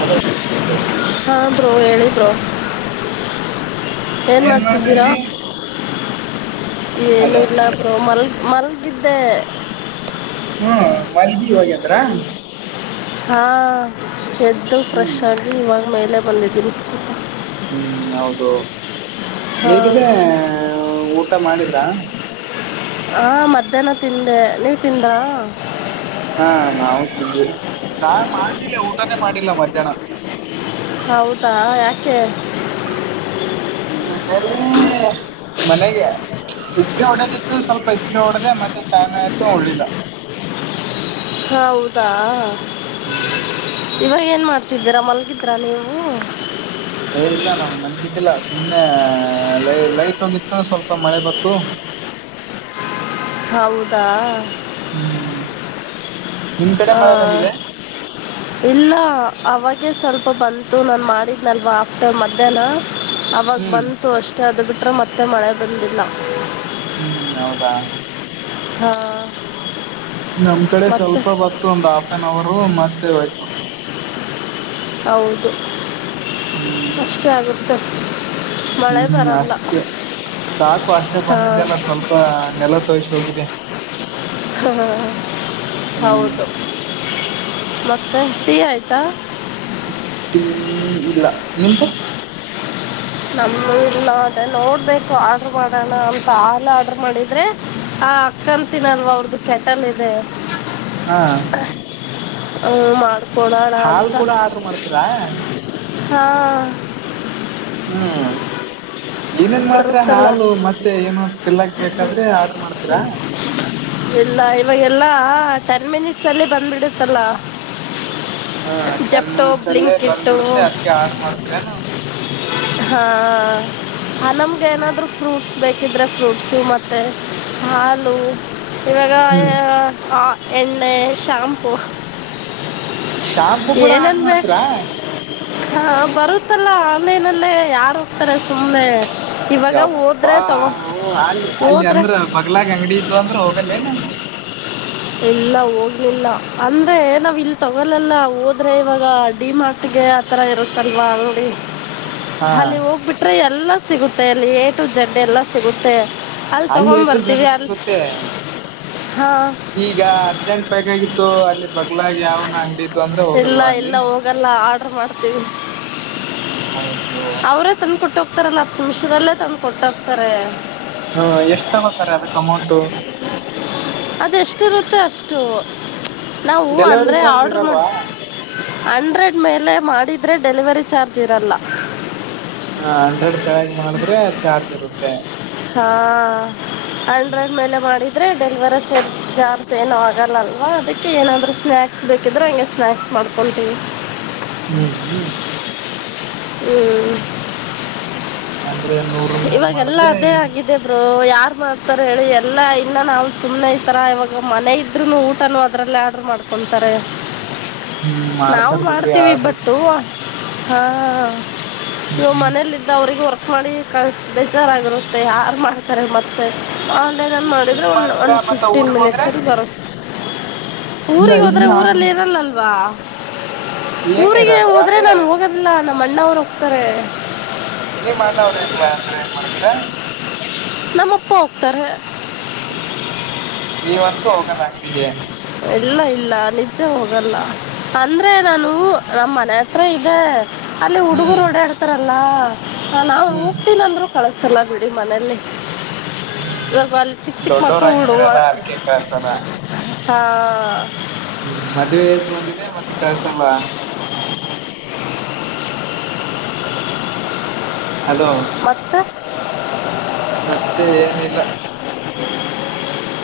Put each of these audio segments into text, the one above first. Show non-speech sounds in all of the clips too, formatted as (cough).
Hello ಹಾ bro ಹೇಳಿ bro ಏನ್ ಮಾಡ್ತಿದ್ದೀರ ಹಲೋ ಏನಿಲ್ಲ ಬ್ರೋ ಮಲಗಿದ್ದೆ ಹ್ಮ ಮಲ್ಗಿ ಈವಾಗ ಎದ್ರಾ ಹಾ ಎದ್ದು ಫ್ರೆಶ್ ಹ್ಮ್ ಆಗಾಗಿ ಇವಾಗ ಮೇಲೆೇ ಬಂದಿದ್ದೀನಿ ಸ್ಕೂಟ ಹ್ಮ್ ಹೌದು ಹಾಂ ಹೇಗಿದೆ ಊಟ ಮಾಡಿದ್ರಾ ಹಾ ಮಧ್ಯಾಹ್ನ ತಿಂದೆ ನೀವ್ ತಿಂದ್ರಾ ಹಾ ನಾ ತಿಂದ ನಾನ್ ಮಾಡುದಿಲ್ಲ ಊಟಾನೇ ಮಾಡಿಲ್ಲ ಮಧ್ಯಾಹ್ನ ಹೌದಾ ಯಾಕೆ ಮನೇಲಿ ಮನೆಗೆ ಇಸ್ತ್ ಹೊಡೋದಿತ್ತು ಸ್ವಲ್ಪ ಇಸ್ತ್ರಿ ಹೊಡದೆ ಮತ್ತೆ ಟೈಮ್ ಆಯ್ತು ಉಡ್ಲಿಲ್ಲ (inaudible) ಹೌದಾ ಹ್ಮ್ ಇವಾಗ ಏನ್ ಮಾಡ್ತಿದ್ದೀರಾ ಮಲ್ಗಿದ್ರಾ ನೀವು ಏ ಇಲ್ಲ ನಾ ಮಲಗಿದ್ದಿಲ್ಲ ಸುಮ್ನೆ ಲೈ ಲೈಟ್ ಹೋಗಿತ್ತು ಸ್ವಲ್ಪ ಮಳೆ ಬಂತು (unintelligible) ಹೌದಾ ಹ್ಮ್ ನಿಮ್ ಕಡೆ ಹ ಮಳೆ ಬಂದಿದೆ ಇಲ್ಲ ಅವಾಗೆ ಸ್ವಲ್ಪ ಬಂತು ನಾನು ಮಾಡಿದ್ನಲ್ವ ಆಫ್ಟರ್ ಮಧ್ಯಾಹ್ನ ಅವಾಗ ಹ್ಮ್ ಬಂತು ಅಷ್ಟೇ ಅದು ಬಿಟ್ರೆ ಮತ್ತೆ ಮಳೆ ಬಂದಿಲ್ಲ ಹ್ಮ್ ಹೌದಾ ಹಾ ನಮ್ ಕಡೆ ಸ್ವಲ್ಪ ಬತ್ತು ಒಂದ್ ಆಫ್ ಆನ್ ಅವರು ಮತ್ತೇ ಹೊಯ್ತು ಹೌದು ಹ್ಮ್ ಅಷ್ಟೇ ಆಗುತ್ತೆ ಮಳೆ ಹ್ಮ್ ಬರಲ್ಲ ಅಷ್ಟೇ ಸಾಕು ಅಷ್ಟೇ ಬಂದಿದೆ ಅಲ್ಲ ಸ್ವಲ್ಪ ನೆಲ ತೋಸಿ ಹೋಗಿದೆ ಹ ಹ್ಮ್ ಹೌದು ಮತ್ತೆ ಟಿ ಆಯ್ತಾ ಟೀ ಇಲ್ಲ ನಿಂದು ನಮ್ದು ಇಲ್ಲ ಅದೇನೇ ನೋಡ್ಬೇಕು ಆರ್ಡ್ರ ಮಾಡೋಣ ಅಂತ ಆಗ್ಲೇ ಆರ್ಡ್ರ ಮಾಡಿದ್ರೆ ಹ ಅಕ್ಕ ಅಂತಿನಲ್ಲ ಅವ್ರ್ದು ಕೆಟಲ್ ಇದೆ ಹಾ ಹ ಮಾಡ್ಕೊಳೋಣ ಹಾಲ್ ಅಂತ ಕೂಡ ಆರ್ಡರ್ ಮಾಡ್ತೀರಾ ಹಾ ಹ್ಮ್ ಏನೇನ್ ಮಾಡ್ತೀರಾ ಬರುತ್ತಲ್ಲ ಹಾಲು ಮತ್ತೆ ಏನ ತಿಲ್ಲಕ್ ಬೇಕಾದ್ರೆ ಆರ್ಡ್ರ ಮಾಡ್ತೀರಾ ಲ್ಲ ಇವಾಗೆಲ್ಲಾ ಟೆನ್ ಮಿನಿಟ್ಸ್ ಅಲ್ಲಿ ಬಂದ್ಬಿಡುತ್ತಲ್ಲ ಹಾ ಟೆನ್ ಮಿನಿಟ್ಸ್ ಅಲ್ಲೇ ಬಂದ್ಬಿಡುತ್ತೆ ಅದಕ ಆಡ್್ರ ಮಾಡ್ತರೇನ ಹಾ ಹ್ಮ್ ನಮ್ಗೆೇಏನಾದರೂ ಫ್ರೂಟ್ಸ್ ಬೇಕಿದ್ರರೆ ಫ್ರೂಟ್ಸು ಮತ್ತು ಹಾಲು ಇವಾಗ ಹ್ಮ್ ಆ ಎ್ಣ ಾಂಪೂ ಶಾಂಪೂ ಕೂಡ ಆರ್ಡ್ರ ಮಾಡತ್ರರಾ ಹ ಬರುತ್ತಲ್ಲ ಆನ್ಲೈನಲ್ಲೇ ಯಾರ್ು ಹೋಗ್ತಾರೆ ಸುಮ್ನೆ ಯಪ್ಪಾ ಹ ಅಲ್ಲಿ ಅಲ್ಲಿ ಹೋದ್ರೆ ಅಂದ್ರ ಬಗ್ಲಾಗ ಅಂಗಡಿ ಇದ್ದು ಅಂದ್ರ ಹೋಗಲ್ಲೇನು ಇಲ್ಲ ಹೋಗ್ಲಿಲ್ಲ ಅಂದ್ರೆ ನಾವ್ ಇಲ್ ತಗೊಲ್ಲಲ್ಲ ಹೋದ್ರೆ ಇವಾಗ ಡಿ ಮಾರ್ಟಿ ಗೆ ಆಥರ ಇರುತ್ತಲ್ವಾ ನೋಡಿ ಹಾ ಅಲ್ಲಿ ಹೋಗ್ಬಿಟ್ರೆ ಎಲ್ಲ ಸಿಗುತ್ತೆ ಅಲ್ಲಿ ಎ ಟು ಜಂಡ ಎಲ್ಲಾ ಸಿಗುತ್ತೆ ಅಲ್ಲಿ ತಗೊಂಡ್ ಎಟು ಜಡ್ ಬರ್ತೀವಿ ಅಲ್ಲಿ ಸಿಗುತ್ತೆ ಹಾ ಈಗ ಅರ್ಜೆಂಟ್ ಬೈಕ್ ಆಗಿತ್ತು ಅಲ್ಲಿ ಬಗ್ಲಾಗಿ ಯಾವನ ಅಂಗಡಿು ಅಂದ್ರೆ ಹೋಗಲ್ವಾ ಅಲ್ಲಿ ಆರ್ಡ್ರ ಮಾಡ್ತೀವಿ ಹೌದು ಹತ್ತರಲ್ಲ ಹತ್ತು ನಿಮಿಷದಲ್ಲೇ ತಂದು ಕೊಟ್ಟ ಹ್ತಾರೆ ಹ್ಮ ಎಷ್ಟ ತ ಬತಾರೆ ಅದ ಟೊಮೊಟೊ ೊ ಅಷ್ಟು ನಾವು ಡೆಲಿವರಿ ಅಂದ್ರೆ ಚಾರ್ಜ್ ಆರ್ಡ್ರ ಮಾಡ ಇರಲ್ವಾ ಅಂಡ್ರೆಡ್ ಮೇಲೆ ಮಾಡಿದ ಆದರೆ ಡೆಲಿವರಿ ಚಾರ್ಜ್ ಇರಲ್ಲ ಹಾ ಹಂಡ್ರೆಡ್ ತಗ ಮಾಡಿದ್ರೆ ಚಾರ್ಜ್ ಇರುತ್ತೆ ಹಾ ಆಂಡ್ರಾಯ್ಡ್ ಮೇಲೆ ಮಾಡಿದ್ರೆ ಡೆಲ್ವರ್ ಚರ್ಜ ಜಾರ್ಜ ಏನೂ ಆಗೋಲ್ಲಲ್ವಾ ಅದಕ್ಕೆ ಏನಾದರೂ ಸ್ನ್ಯಾಕ್ಸ್ ಬೇಕಿದ್ದ್ರೆ ಹಗೆ ಸ್ನ್ಯಾಕ್ಸ್ ಮಾಡ್ಕೊಳ್ೀವಿ ಹ್ಮ್ ಹ್ಮ್ ಹ್ಮ್ ಅಂದ್ರೆ ನೂರ ಮೇಲ್ ಇವಾಗೆಲ್ಲಾ ಮಾಡಿದ್ರೆ ಅದೇ ಆಗಿದೆ ಬ್ರರು ಯಾ ಆಡ ಮಾಡ್ತಾರೆ ಹೇಳಿ ಎಲ್ಲಾ ಇನ್ನ ನಾವು ಸುಮ್ಮನೆ ಇತರ ಇವಾಗ ಮನೆ ಇದ್ರುನು ಊಟ ಅದ್ರಲ್ಲಲ್ಲಿ ಆರ್ಡರ್ ಮಾಡ್ತಾರೆ ಕೊತಾರೆ ಹ್ಮ್ ನಾವು ಮಾಡ್ತಾರ್ ಬಿಡ್ರಿ ಮಾಡ್ತೀವಿ ಆಡ್ರು ಬಟ್ಟು ಹಾ ಇವ ಹ್ಮ್ ಮನೇಲ್ಲಿದ್ದ ಅವ್ರಿಗೆ ವರ್ಕ್ ಮಾಡಿ ಕಳ್ಸ ಬೇಜಾರಾಗಿರುತ್ತೆ ಯಾರು ಮಾಡ್ತಾರೆ ಮತ್ತೆ ಆನ್ಲೈನನ್ ಮಾಡಿದರೆ ಇಲ್ಲಿಗ್ ಒನ್ ಒನ್ ಮಾಡ್ತೀರಾ ಮತ್ತ ಫಿಫ್ಟೀನ್ ಊರ್ಗ್ ಹೋದ್ರೆ ಮಿನಿಟ್ಸಲ್ಲಿ ಬರುತ್ತೆ ಇಲ್ಲ ಊರಿಗೆ ಹೋದ್ರೆ ಇಲ್ಲಿ ಆರ್ಡ್ರ ಊರಲ್ಲಿ ಇರಲ್ಲಲ್ವಾ ಏನ ಊರಿಗೆ ಇರಲ್ಲ ಹೋದ್ರೆ ಅದೇ ನಾ ಹೋಗದಿಲ್ಲಾ ನಮ್ಮ ಅಣ್ಣ ಅವ್ರು ಹೋಗ್ತಾರೆ ನೀಮ್ಮ ಅಣ್ಣವ್ರ ಇರ್ಲಾ ಅಂದ್ರೆ ಏನ್ ಮಾಡ್ತರ ನಮ್ಮಪ್ಪ ಹೋಗ್ತಾರೆ ಹೋಗ ಬಂಗಟಿಗೆ ಇಲ್ಲ ಇಲ್ಲ ನಿಜೆ ಹೋಗಲ್ಲ ಅಂದ್ರೆ ನಾನು ನಮ್ಮ ಮನೆ ಹತ್ರ ಇದೆ ಅಲ್ಲಿ ಹುಡುಗರು ಹ್ಮ್ ಓಡಾಡ್ತಾರಲ್ಲ ನಾ್ ಹ್ಮ್ ಹೋಗತೀನ ಅಂದ್ರು ಕಳ್ಸ ಸಲ ಬಿಡಿ ಮನೇಲಿ ಹ್ಮ್ ಇದವರಬ ಚಿಕ್ ಚಿಕ್ ಮಕ್ಕಳು ಉಡುುವ ದೊಡ್ಡವರಾಗಿದ್ರಲ್ಲ ಅದಕ್ಕೆ ಕಳ್ಸಲ್ಲ ಹಾ ಹ್ಮ್ ಮದ್ವೆೆಸ್ ಬಂದಿದೆ ಮತ್ತೆ ಕೆಳ್ಸಲ್ಲ ಹಲೋ ಮತ್ತ ಮತ್ತೆ ಏನಿಲ್ಲ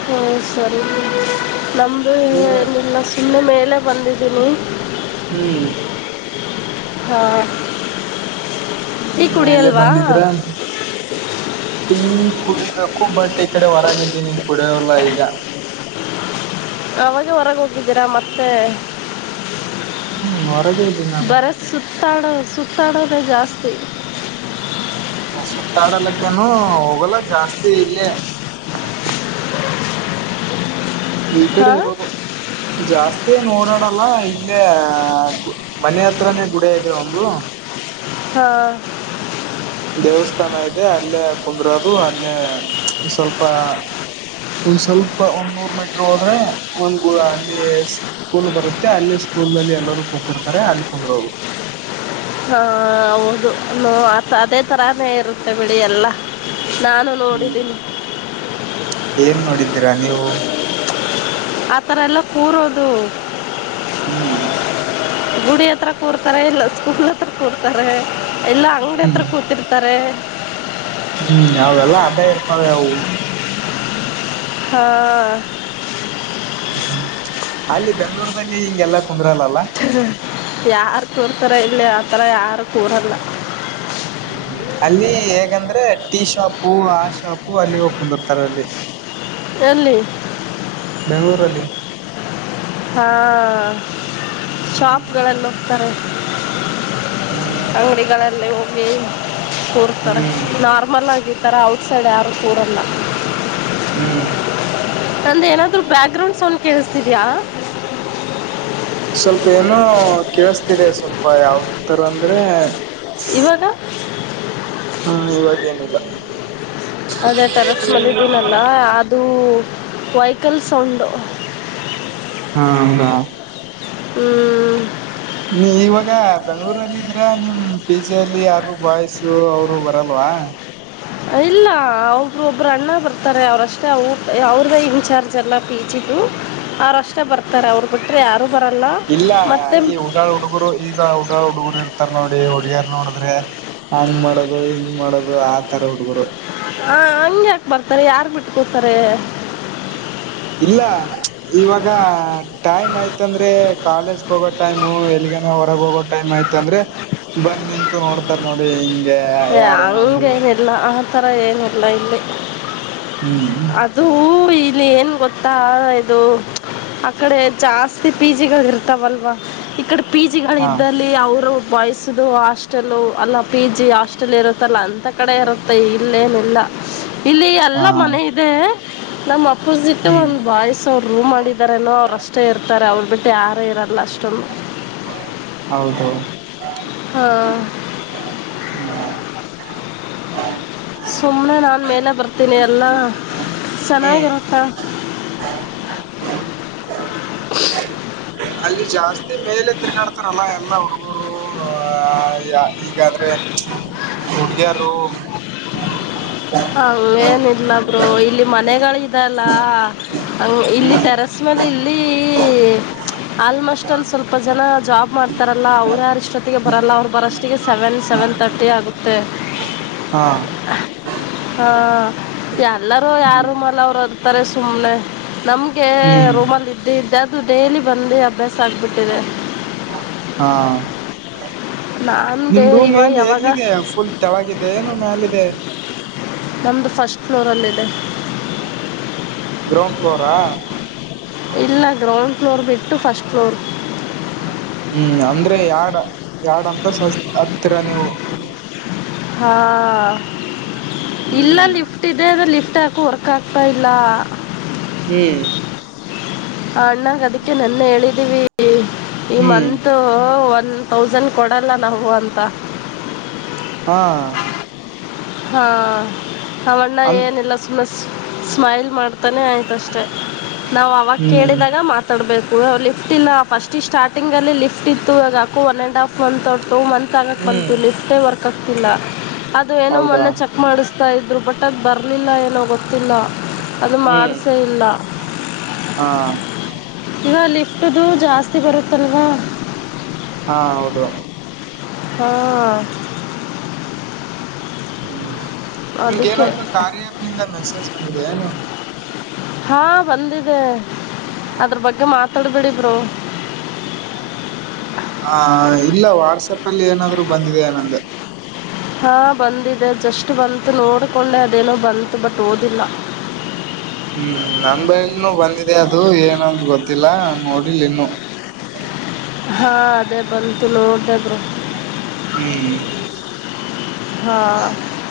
ಹ್ಮ ಸರಿ ನಮ್ದು ನೀ ಇಲ್ಲ ಸನ್ನ ಮೇಲೆ ಎಲ್ಲ ಬಂದಿದ್ದೀನಿ ಹ್ಮ್. ಹಾ. ಮೇಲೆ ಬಂದಿದ್ರ ಟೀ ಕುಡಿ ಅಕ್ಕೂ ಬಟ್ ಈ ಕಡೆ ಹೊರಗಿದ್ದೀನಿ ಕುಡಿಯೋಲ್ಲ ಈಗ. ಅವಾಗೇ ಹೊರಗ್ ಹೋಗಿದ್ದೀರಾ ಮತ್ತೆ. ಹ್ಮ್ ಹೊರಗೆ ಇದ್ದೀನಿ ನಾನು ಬರೆ ಸುತ್ತಾಡೋ ಸುತ್ ತಾಡೋದೆ ಜಾಸ್ತಿ. ಸುತ್ತಾಡಲಕ್ಕೇನು ಹೋಗಲ್ಲ ಜಾಸ್ತಿ ಇಲ್ಲೇ. ಈ ಕಡೆ ಹಾಂ ಇರೋದು. ಜಾಸ್ತಿಯೇನ್ ಓಡಾಡಲ್ಲ ಇಲ್ಲೇ ಮನೆ ಹತ್ರನೇ ಗುಡಿ ಇದೆ ಒಂದು. ಹಾ. ದೇವಸ್ಥಾನ ಇದೆ ಅಲ್ಲೇ ಕುಂದ್ರೋದು ಅಲ್ಲೇ ಸ್ವಲ್ಪ. ಒಂದ್ ಸ್ವಲ್ಪ ಒಂದ್ ನೂರ್ ಮೀಟರ್ ಹೋದ್ರೆ ಒಂದ್ ಅಲ್ಲಿ ಸ್ಕೂಲ್ ಬರುತ್ತೆ ಅಲ್ಲಿ ಸ್ಕೂಲ್ನಲ್ಲಿ ಎಲ್ಲರೂ ಕೂತಿರ್ತಾರೆ ಅಲ್ಲಿ ಕುಂದ್ರೋದು. ಹಾ ಹೌದು ಹೂಂ ಅದೇ ತರಾನೇ ಇರುತ್ತೆ ಬಿಡಿ ಎಲ್ಲ. ನಾನು ಹ್ಮ್ ನೋಡಿದ್ದೀನಿ ಏನ್ ನೋಡಿದ್ದೀರಾ ನೀವು. (inaudible) ಆ ಥರ ಎಲ್ಲ ಕೂರೋದು ಹ್ಮ್. ಗುಡಿ ಹತ್ರ ಕೂರ್ತಾರೆ ಇಲ್ಲ ಸ್ಕೂಲ್ ಹತ್ರ ಕೂರ್ತಾರೆ ಇಲ್ಲ ಅಂಗಡಿ ಹ್ಮ್ ಹತ್ರ ಕೂತಿರ್ತಾರೆ. ಹ್ಮ್ ಅವೆಲ್ಲಾ ಅಟೇ ಇರ್ತಾವೆ ಅವು. ಹಾ. ಹ್ಮ್ ಅಲ್ಲಿ ಬೆಂಗ್ಳೂರ್ದಲ್ಲಿ ಹಿಂಗೆಲ್ಲ ಹ್ಮ್ ಯಾರ್ ಕೂರ್ತಾರೆ ಇಲ್ಲಿ ಆ ಥರ ಯಾರು ಕೂರಲ್ಲ. ಹ್ಮ್. ಹ್ಮ್ ಅಲ್ಲಿ ಹೇಗಂದ್ರೆ ಟೀ ಶಾಪು ಆ ಶಾಪು ಅಲ್ಲಿ ಹೋಗ್ ಕುಂದ್ರ್ತಾರ್ ಅಲ್ಲಿ. ಎಲ್ಲಿ. ಬೆಂಗ್ಳೂರಲ್ಲಿ. ಹಾ ಹ್ಮ್ ಶಾಪ್ಗಳಲ್ ಹೋಗ್ತಾರೆ. ಹ್ಮ್ ಅಂಗಡಿಗಳಲ್ಲಿ ಹೋಗಿ ಕೂಡ್ತಾರೆ ಹ್ಮ್ ನಾರ್ಮಲ್ ಆಗಿ. ಈ ಥರ ಔಟ್ಸೈಡ್ ಯಾರು ಕೂರಲ್ಲ. ಹ್ಮ್. ನಂದೇನಾದ್ರು ಬ್ಯಾಕ್ ಗ್ರೌಂಡ್ ಸೌಂಡ್ ಕೇಳಿಸ್ತಿದ್ಯಾ. ಸ್ವಲ್ಪ ಏನೋ ಕೇಳ್ಸ್ತಿದೆ ಸ್ವಲ್ಪ ಯಾವ್ ತರ ಅಂದ್ರೆ. ಇವಾಗ. ಹಾ ಇವಾಗೇನಿಲ್ಲ. ಅದೇ ಟೇರೆಸ್ ಮೇಲಿದ್ದಿನಲ್ಲ ಅದು ವೈಕಲ್ ಸೌಂಡು. ಹಾ ಹೌದಾ. ಹ್ಮ್. ನೀವ್ ಇವಾಗ ಬೆಂಗ್ಳೂರಲ್ಲಿದ್ದೀರಾ ನಿಮ್ ಪಿ ಜಿ ಅಲ್ಲಿ ಯಾರು ಬಾಯ್ಸು ಅವರು ಬರಲ್ವ. ಹಾ. ಇಲ್ಲ ಹೌದು ಒಬ್ರ್ ಅಣ್ಣ ಬರ್ತಾರೆ ಅವ್ರಷ್ಟೇ ಅವ್ರ್ದೇ ಇನ್ಚಾರ್ಜ್ ಎಲ್ಲ ಪಿ ಜಿ. ಹ್ಮ್ ಅವ್ರಷ್ಟೆ ಬರ್ತಾರೆ ಅವ್ರು ಬಿಟ್ರೆ ಯಾರ್ ಇಲ್ಲ ಈ ಉಡಾಳ ಹುಡುಗರು ಈಗ ಊಡಾಳ ಹುಡುಗರು ಇರ್ತಾರ್ ನೋಡಿ ಹುಡ್ಗಿಯರ್ ನೋಡುದ್ರೆ ಹಂಗ್ ಮಾಡೋದು ಹಿಂಗ್ ಮಾಡೋದು ಆತರ ಹುಡ್ಗುರು. ಹಾ ಹಂಗ್ ಯಾಕ್ ಬರ್ತಾರೆ ಯಾರ್ ಬಿಟ್ಕೋತಾರೆ. ಇಲ್ಲ ಇವಾಗ ಟೈಮ್ ಆಯ್ತಂದ್ರೆ ಕಾಲೇಜ್ಗ್ ಹೋಗೋ ಟೈಮು ಎಲ್ಲಿ ಗನ ಹೊರಗ್ ಹೋಗೋ ಟೈಮ್ ಆಯ್ತಂದ್ರೆ ಬಂದ್ ನಿಂತು ನೋಡ್ತಾರ್ ನೋಡಿ ಹಿಂಗ್ ಏ ಹಂಗೇನಿಲ್ಲ ಅ ತರಾ ಏನಿಲ್ಲಾ ಇಲ್ಲಿ ಹ್ಮ್ ಅದು ಈ. ಇ ಏನು ಗೊತ್ತಾ ಇದು. ಅಕಡೆ ಜಾಸ್ತಿ ಪಿಜಿಗಳು ಇರ್ತಾವಲ್ವಾ ಇಕಡೆ. ಪಿ ಹಾ ಜಿಗಳಿದ್ದಲ್ಲಿ ಅವರು ಬಾಯ್ಸದು ಹಾಸ್ಟೆಲ್ಲ ಅಲ್ಲ ಪಿ ಜಿ ಹಾಸ್ಟೆಲ್ ಇರುತ್ತಲ್ಲ ಅಂತ ಕಡೆ ಇರುತ್ತೆ ಇಲ್ಲೇನೆಲ್ಲ ಇಲ್ಲಿ ಎಲ್ಲ ಹಾ ಮನೆ ಇದೆ. ನಮ್ ಅಪೋಸಿಟ್ ಹ್ಮ್ ಒಂದ್ ಬಾಯ್ಸ್ ಅವರು ರೂಮ್ ಮಾಡಿದಾರನೋ ಅವರು ಅಷ್ಟೇ ಇರ್ತಾರೆ ಅವರು. ಮತೇ ಯಾರು ಇರಲ್ಲ ಅಷ್ಟೋಂದು ಹೌದು. ಹಾ. (unintelligible) ಸುಮ್ನೆ ನಾನ್ ಮೇಲೆ ಬರ್ತೀನಿ ಎಲ್ಲಾ ಹ್ಮ್ ಚೆನ್ನಾಗಿರತ್ತಾ (inaudible) ಅಲ್ಲಿ ಜಾಸ್ತಿ ಮೇಲೆ ತಿರುಗಾಡ್ತಾರಲ್ಲ ಎಲ್ಲಾ ಹುಡುಗರು ಹೀಗಾದ್ರೆ ಹುಡುಗಿಯರು ಅಲ್ಲೇನಿಲ್ಲ ಬ್ರೋ ಇಲ್ಲಿ ಮನೆಗಳು ಇದೆಲ್ಲಾ ಇಲ್ಲಿ ಹ್ಮ್ ಟೆರಸ್ ಮೆ ಇಲ್ಲಿ. (inaudible) ಆಲ್ಮೋಸ್ಟ್ ಒಂದು ಸ್ವಲ್ಪ ಜನ ಜಾಬ್ ಮಾಡ್ತಾರಲ್ಲ ಅವ್ರು ಯಾರಷ್ಟೊತ್ತಿಗೆ ಬರಲ್ಲ ಅವ್ರು ಬರೋಷ್ಟಿಗೆ ಸೆವೆನ್ ಸೆವೆತ್ ತಟ್ಟಿ ಆಗುತ್ತೆ. ಹಾ. ಹಾ ಎಲ್ಲರೂ ಯಾರ ಮಲ ಅವ್ರು ಅರ್ತಾರೆ ಸುಮ್ನೆ ನಮ ಹ್ಮ್ ರೂಮಲ್ಲಿ ಇದ್ದ ಇದ್ದೆ ಅದು ಡೈಲಿ ಬಂದು ಅಭ್ಯಾಸ ಆಗ್ಬಿಟ್ಟಿದೆ. ಹಾ. ನಾನು ನಿಮ್ ಡೇ ರೂಮ್ ಇವಾಗ ಏನ್ ಯಾವಾಗ ಎಲ್ಲಿದೆ ಫುಲ್ ತೆಳಗಿದೆ ಏನು ಮ್ಯಾಲ ಲಿದೆ. ನಂದು ಫಸ್ಟ್ ಫ್ಲೋರ್ಲ್ಲ ಇದೆ. ಗ್ರೌಂಡ್ ಫ್ಲೋರಾ. ಇಲ್ಲ ಗ್ರೌಂಡ್ ಫ್ಲೋರ್ ಬಿಟ್ಟು ಫಸ್ಟ್ ಫ್ಲೋರ್. ಹ್ಮ್ ಅಂದ್ರೆ ಎಡ್ ಎರಡ ಅಂತಸ್ತ ಹತ್ತೀರಾ ನೀವು. ಹಾ ಇಲ್ಲಾ ಹ್ಮ್ ಲಿಫ್ಟ್ ಇದೆ ಅ ಲಿಫ್ಟ್. ಲಿಫ್ಟ್ ಯಾಕೋ ವರ್ಕ್ ಆಗ್ತಾ ಇಲ್ಲಾ ಹ್ಮ್. ಅಣ್ಣಾಗ ಅದಕ್ಕೆ ನಿನ್ನೆ ಹೇಳಿದೀವಿ ಈ ಹ್ಮ್ ಮತ್. ಒನ್ ತೌಸಂಡ್ ಕೊಡಲ್ಲ ನಾವು ಅಂತಾ ಹಾ. ಹಾ ಅವನ್ನ ಅಂದ ಏನಲ್ಲ ಸು ಸ್ಮೈಲ್ ಮಾಡ್ ತಾನೇ ಆಯ್ತಷ್ಟೇ ನಾವ್ ಅವಾಗ ಹ್ಮ್ ಕೇಳಿದಾಗ ಮಾತಾಡ್ಬೇಕು ಲಿಫ್ಟ್ ಇಲ್ಲ ಫಸ್ಟಿ ಸ್ಟಾರ್ಟಿಂಗಲ್ಲಿ ಲಿಫ್ಟ ಇತ್ತು ಈಗ ಅಕೋ ಒನ್ ಅ್ಯಂಡ್ ಹಾಫ್ ಒನ್ ತ ಟೂ ಮಂತ್ ಆಗಕ್ ಹ್ಮ್ ಬಂತಲ್ಲಿ ಲಿಪ್ಟೆ ವರ್ಕ್ ಆಗ್ತಿಲ್ಲಾ ಅದು ಏನೋ ಹೌದಾ ಮೊನ್ನೆ ಚೆಕ್ ಮಾಡಿಸ್ತಾ ಇದ್ರು ಬಟ್ ಒಟ್ಟದ ಬರಲಿಲ್ಲ ಏನೋ ಗೊತ್ತಿಲ್ಲಾ ಅದು ಹ್ಮ್ ಮಾಡಸೆ ಇಲ್ಲಾ ಹಾ ಇದಲ್ಲಿ ಅಷ್ಟದು ಜಾಸ್ತಿ ಬರುತ್ತಲ್ವಾ. ಹಾ ಹೌದು. ಹ್ಮ. ಹ್ಮ್ ನಿಮ್ ಏನಾದರು (unintelligible) ನಿಂದ ಮೆಸೇಜ್ ಬಂದಿದೆ ಏನು ಹಾ ಬಂದಿದೆ ಅದ್ರ ಬಗ್ಗೆ ಮಾತಾಡ್ಬೇಡಿ ಬ್ರೋ ಆ ಇಲ್ಲ ವಾಟ್ಸಪ್ ಅಲ್ಲಿ ಏನಾದ್ರರು ಬಂದಿದೆ ಆ ನಂದೆ ಹಾ ಬಂದಿದೆ ಜಸ್ಟ್ ಬಂತು ನೋಡ್ಕೊಂಡೆ ಅದೇನೋ ಬಂತು ಬಟ್ ಓದಿಲ್ಲಾ ಹ ಹ್ಮ್ ನನ್ ಬನು ಬಂದಿದೆ ಅದು ಏನಂತ ಗೊತ್ತಿಲ್ಲ ನೋಡಿಲ್ಲಿನ್ನು ಹ ಹಾ ಅದೇ ಬಂತು ನೋಡ್ತದು ಹ್ಮ್ ಹಾ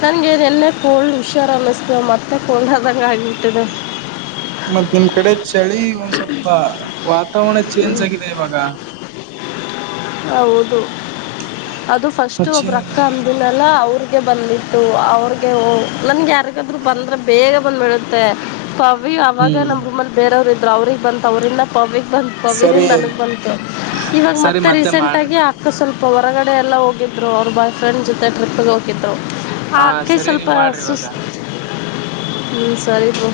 ನನಗೆ ನ ಎಲ್ಲೇ ಕೋಲ್ಡ್ ಹುಷಾರ ಅನ್ನಿಸ್ತೇವೆ ಮತ್ತೆ ಕೋಲ್ಡ್ ಆದಂಗೆ ಆಗಿಬಿಟ್ಟಿದೆ ಮತ್ತತ್ ನಿಮ್ ಕಡೆ ಚಳಿ ಒಂದ್ ಸ್ವಲ್ಪ ವಾತಾವರಣ ಚೇಂಜ್ ಆಗಿದೆ ಇವಾಗ ಹೌದು ಅದು ಫಸ್ಟ್ ಮಚ್ಚೆ ಒಬ್ರುಕ್ಕ ಅಂದಿಲ್ಲಲ್ಲ ಅವ್ರ ಬಂದ್ಬಿಟ್ಟು ಅವ್ರಗೆ ನನ್ಗೆ ಯಾರಗಾದ್ರು ಬಂದ್ರ ಬೇಗ ಬಂದ್ಬಿಡುತ್ತೆ ಅವ ಅವವಾಗ ಹ್ಮ್ ನಮ್ಮ್ ರಮ್ಮಲಿ ಬೇರವ್ರು ಇದ್ರು ಅವ್ರಗ್ ಬಂತ ಅವ್ರಂದ ಪವಿ ಬಂತು ಅವರಿನ್ ಸರಿ ನನಗ್ ಬಂತು ಇವಾಗ ಸರಿ ಮತ್ತೆ ರೀಸೆಂಟ್ ಮಾಡ್ರಿ ಆಗಿ ಆಕ್ಕ ಸ್ವಲ್ಪ ಇ ಹೊರಗಡೆ ಎಲ್ಲ ಹೋಗಿದ್ದರು ಅವ್ರು ಬ ಫ್ರೆಂಡ್ ಜೊತೆ ಟ್ರಿಪ್ಪಿಗೆ ಹೋಗಿದ್ದ್ರು ಹಾ ಆಕೆ ಸರಿ ಸ್ವಲ್ಪ ನೀವ್ ಮಾಡ್ರಿ ಸುಸ್ ಇವಾಗ. ಹ್ಮ್ ಸರಿಪ್ಪ